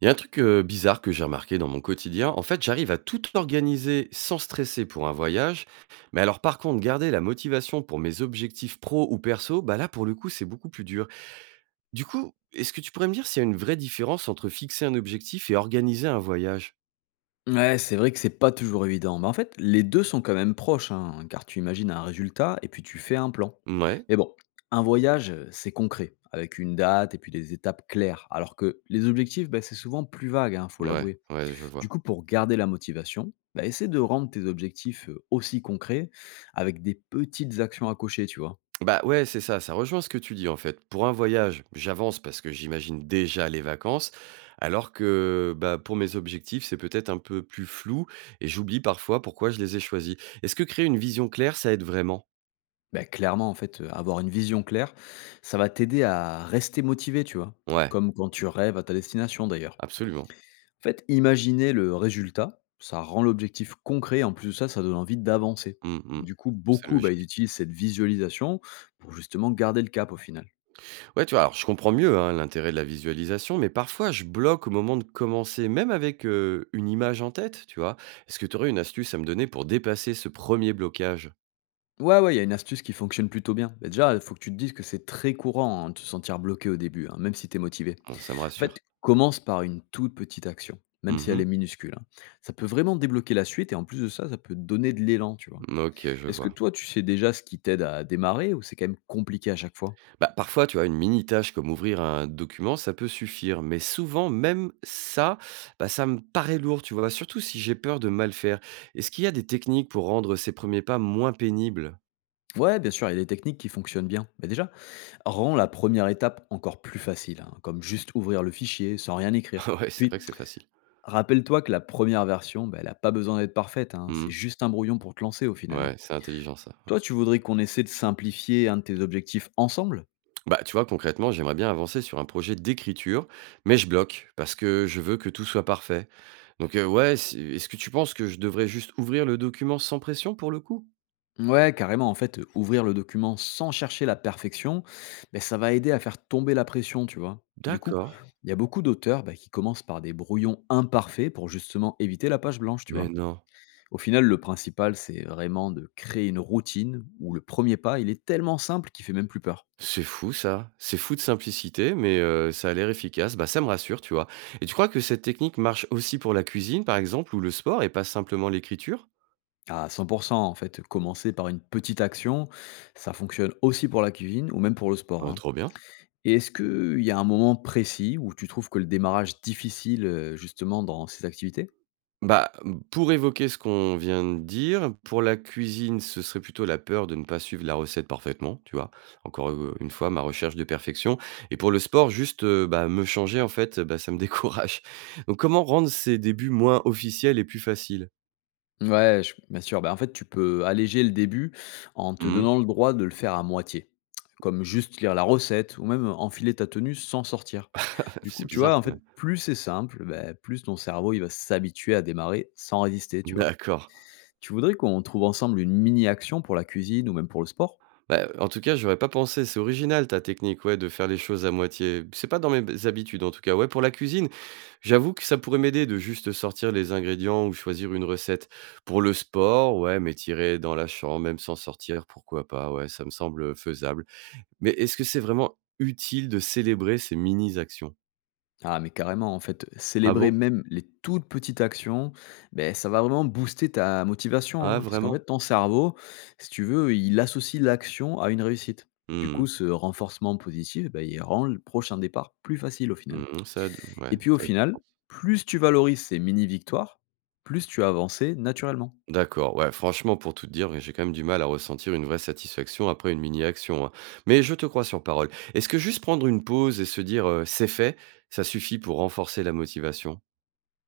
Il y a un truc, bizarre que j'ai remarqué dans mon quotidien. En fait, j'arrive à tout organiser sans stresser pour un voyage. Mais alors par contre, garder la motivation pour mes objectifs pro ou perso, bah, là, pour le coup, c'est beaucoup plus dur. Du coup, est-ce que tu pourrais me dire s'il y a une vraie différence entre fixer un objectif et organiser un voyage? Ouais, c'est vrai que c'est pas toujours évident. Mais en fait, les 2 sont quand même proches, hein, car tu imagines un résultat et puis tu fais un plan. Ouais, Mais bon, un voyage, c'est concret, avec une date et puis des étapes claires, alors que les objectifs, bah, c'est souvent plus vague, hein, faut ouais, l'avouer. ouais, je Du vois. coup, pour garder la motivation, bah, essaie de rendre tes objectifs, aussi concrets avec des petites actions à cocher, tu vois? Bah, ouais, c'est ça, ça rejoint ce que tu dis, en fait. Pour un voyage, j'avance parce que j'imagine déjà les vacances, alors que, bah, pour mes objectifs, c'est peut-être un peu plus flou et j'oublie parfois pourquoi je les ai choisis. Est-ce que créer une vision claire, ça aide vraiment? Bah, clairement, en fait, avoir une vision claire, ça va t'aider à rester motivé, tu vois? Ouais, Comme quand tu rêves à ta destination, d'ailleurs. absolument. En fait, imaginer le résultat, ça rend l'objectif concret. En plus de ça, ça donne envie d'avancer. Mmh mh. Du coup, C'est beaucoup, bah, ils logique. utilisent cette visualisation pour justement garder le cap au final. Ouais, tu vois, alors je comprends mieux, hein, l'intérêt de la visualisation, mais parfois je bloque au moment de commencer, même avec, une image en tête, tu vois? Est-ce que tu aurais une astuce à me donner pour dépasser ce premier blocage? Ouais, ouais, il y a une astuce qui fonctionne plutôt bien. Bah, déjà, il faut que tu te dises que c'est très courant, hein, de se sentir bloqué au début, hein, même si tu es motivé. Bon, ça me En fait, rassure. commence par une toute petite action, même si elle est Mmh. minuscule, hein. Ça peut vraiment débloquer la suite et en plus de ça, ça peut te donner de l'élan, tu vois. Mmh, OK, je Est-ce que vois. toi, tu sais déjà ce qui t'aide à démarrer ou c'est quand même compliqué à chaque fois? Bah, parfois, tu vois, une mini tâche comme ouvrir un document, ça peut suffire. Mais souvent, même ça, bah, ça me paraît lourd, tu vois, surtout si j'ai peur de mal faire. Est-ce qu'il y a des techniques pour rendre ces premiers pas moins pénibles? Ouais, bien sûr, il y a des techniques qui fonctionnent bien. Mais déjà, rend la première étape encore plus facile, hein, comme juste ouvrir le fichier sans rien écrire. Ouais, c'est Puis, vrai que c'est facile. rappelle-toi que la première version, bah, elle n'a pas besoin d'être parfaite, hein, c'est Mhm. juste un brouillon pour te lancer au final, hein. Ouais, c'est intelligent ça, ouais. Toi, tu voudrais qu'on essaie de simplifier un de tes objectifs ensemble? Bah, tu vois, concrètement, j'aimerais bien avancer sur un projet d'écriture, mais je bloque parce que je veux que tout soit parfait. Donc, ouais, est-ce que tu penses que je devrais juste ouvrir le document sans pression pour le coup? Ouais, carrément, en fait, ouvrir le document sans chercher la perfection, ben, ça va aider à faire tomber la pression, tu vois. Du coup, D'accord. il y a beaucoup d'auteurs, bah, qui commencent par des brouillons imparfaits pour justement éviter la page blanche, tu Mais vois. non. Au final, le principal, c'est vraiment de créer une routine où le premier pas, il est tellement simple qu'il fait même plus peur. C'est fou ça, c'est fou de simplicité, mais ça a l'air efficace. Bah, ça me rassure, tu vois? Et tu crois que cette technique marche aussi pour la cuisine, par exemple, ou le sport et pas simplement l'écriture? À 100%, en fait, commencer par une petite action, ça fonctionne aussi pour la cuisine ou même pour le sport, Ah, hein. trop bien. Et est-ce qu'il y a un moment précis où tu trouves que le démarrage difficile, justement, dans ces activités? Bah, mmh, pour évoquer ce qu'on vient de dire, pour la cuisine, ce serait plutôt la peur de ne pas suivre la recette parfaitement, tu vois? Encore une fois, ma recherche de perfection. Et pour le sport, juste, bah, me changer, en fait, bah, ça me décourage. Donc comment rendre ces débuts moins officiels et plus faciles? Ouais, je bien sûr. Bah, en fait, tu peux alléger le début en te Mmh. donnant le droit de le faire à moitié, comme juste lire la recette ou même enfiler ta tenue sans sortir. Du C'est coup, tu bizarre vois, en quand fait, même. plus c'est simple, bah, plus ton cerveau il va s'habituer à démarrer sans résister, tu vois. D'accord. Tu voudrais qu'on trouve ensemble une mini-action pour la cuisine ou même pour le sport? Bah, en tout cas, j'aurais pas pensé. C'est original ta technique, ouais, de faire les choses à moitié. C'est pas dans mes b habitudes, en tout cas. Ouais, pour la cuisine, j'avoue que ça pourrait m'aider de juste sortir les ingrédients ou choisir une recette. Pour le sport, ouais, m'étirer dans la chambre, même sans sortir, pourquoi pas, ouais, ça me semble faisable. Mais est-ce que c'est vraiment utile de célébrer ces mini actions? Ah, mais carrément, en fait, Ah célébrer bon? même les toutes petites actions, beh, ça va vraiment booster ta motivation, Ah hein, parce qu'en vraiment? fait, ton cerveau, si tu veux, il associe l'action à une réussite. Du Mmh. coup, ce renforcement positif, bah, il rend le prochain départ plus facile au final. Mmh, ça a d Et ouais, puis au ça a du final, sens. plus tu valorises ces mini-victoires, plus tu vas avancer naturellement. D'accord, ouais, franchement, pour tout te dire, j'ai quand même du mal à ressentir une vraie satisfaction après une mini-action, hein. Mais je te crois sur parole. Est-ce que juste prendre une pause et se dire c'est fait, ça suffit pour renforcer la motivation?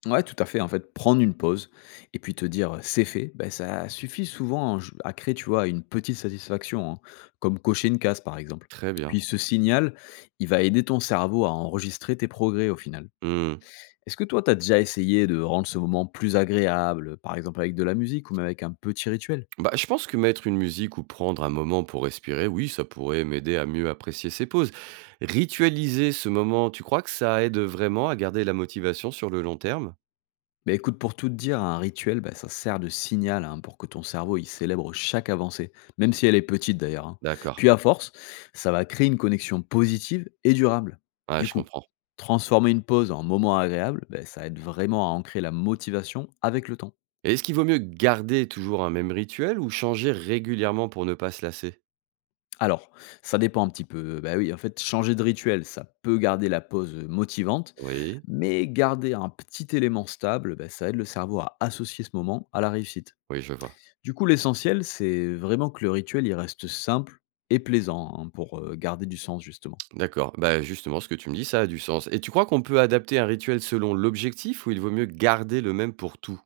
Ouais, tout à fait. En fait, prendre une pause et puis te dire, c'est fait, ben ça suffit souvent, hein, j à créer, tu vois, une petite satisfaction, hein, comme cocher une case, par exemple. Très bien. Puis ce signal, il va aider ton cerveau à enregistrer tes progrès au final. Hmm. Est-ce que toi, tu as déjà essayé de rendre ce moment plus agréable, par exemple avec de la musique ou même avec un petit rituel? Bah, je pense que mettre une musique ou prendre un moment pour respirer, oui, ça pourrait m'aider à mieux apprécier ces pauses. Ritualiser ce moment, tu crois que ça aide vraiment à garder la motivation sur le long terme? Bah, écoute, pour tout te dire, un rituel, bah, ça sert de signal, hein, pour que ton cerveau il célèbre chaque avancée, même si elle est petite d'ailleurs, hein. D'accord, Puis à force, ça va créer une connexion positive et durable. ouais, Du je coup, comprends. transformer une pause en moment agréable, bah, ça aide vraiment à ancrer la motivation avec le temps. Et est-ce qu'il vaut mieux garder toujours un même rituel ou changer régulièrement pour ne pas se lasser? Alors, ça dépend un petit peu. Bah oui, en fait, changer de rituel, ça peut garder la pause motivante, Oui, mais garder un petit élément stable, bah, ça aide le cerveau à associer ce moment à la réussite. oui, je vois. Du coup, l'essentiel, c'est vraiment que le rituel, il reste simple et plaisant, hein, pour garder du sens, justement. D'accord. Bah, justement, ce que tu me dis, ça a du sens. Et tu crois qu'on peut adapter un rituel selon l'objectif ou il vaut mieux garder le même pour tout?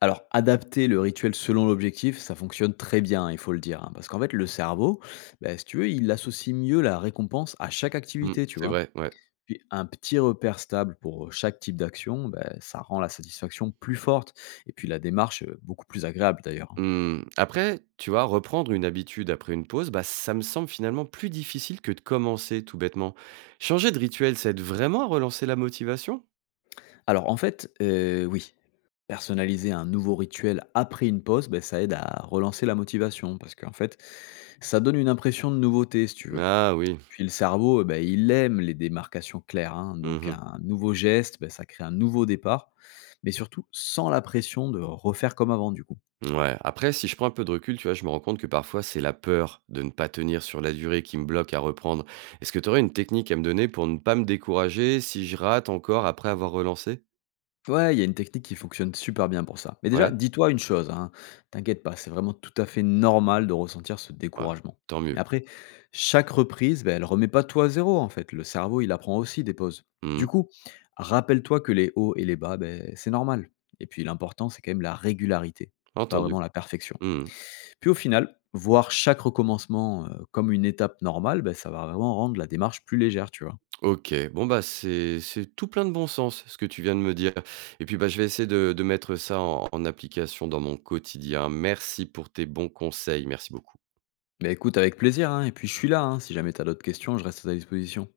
Alors, adapter le rituel selon l'objectif, ça fonctionne très bien, hein, il faut le dire, hein, parce qu'en fait, le cerveau, bah, si tu veux, il associe mieux la récompense à chaque Mmh, activité, tu c'est vois. vrai, ouais. Puis un petit repère stable pour chaque type d'action, bah, ça rend la satisfaction plus forte. Et puis la démarche beaucoup plus agréable, d'ailleurs, hein. Mmh, après, tu vois, reprendre une habitude après une pause, bah, ça me semble finalement plus difficile que de commencer, tout bêtement. Changer de rituel, ça aide vraiment à relancer la motivation? Alors, en fait, oui, personnaliser un nouveau rituel après une pause, ben ça aide à relancer la motivation parce qu'en fait, ça donne une impression de nouveauté, si tu veux. Ah oui. Puis le cerveau, eh ben, il aime les démarcations claires, hein, donc Mmh. un nouveau geste, ben, ça crée un nouveau départ, mais surtout sans la pression de refaire comme avant du coup. Ouais, après, si je prends un peu de recul, tu vois, je me rends compte que parfois, c'est la peur de ne pas tenir sur la durée qui me bloque à reprendre. Est-ce que tu aurais une technique à me donner pour ne pas me décourager si je rate encore après avoir relancé? Ouais, il y a une technique qui fonctionne super bien pour ça. Mais déjà, Ouais, dis-toi une chose, hein, t'inquiète pas, c'est vraiment tout à fait normal de ressentir ce ouais, découragement. tant Mais mieux. après, chaque reprise, ben, elle remet pas tout à zéro en fait. Le cerveau, il apprend aussi des pauses. Du Mmh, coup, rappelle-toi que les hauts et les bas, ben, c'est normal. Et puis l'important, c'est quand même la régularité, pas entendu. vraiment la perfection. Mmh. Puis au final, voir chaque recommencement, comme une étape normale, ben, ça va vraiment rendre la démarche plus légère, tu vois. Ok, bon bah c'est tout plein de bon sens ce que tu viens de me dire. Et puis bah je vais essayer de mettre ça en application dans mon quotidien. Merci pour tes bons conseils, merci beaucoup. Mais écoute, avec plaisir, hein, et puis je suis là, hein, si jamais t'as d'autres questions, je reste à ta disposition.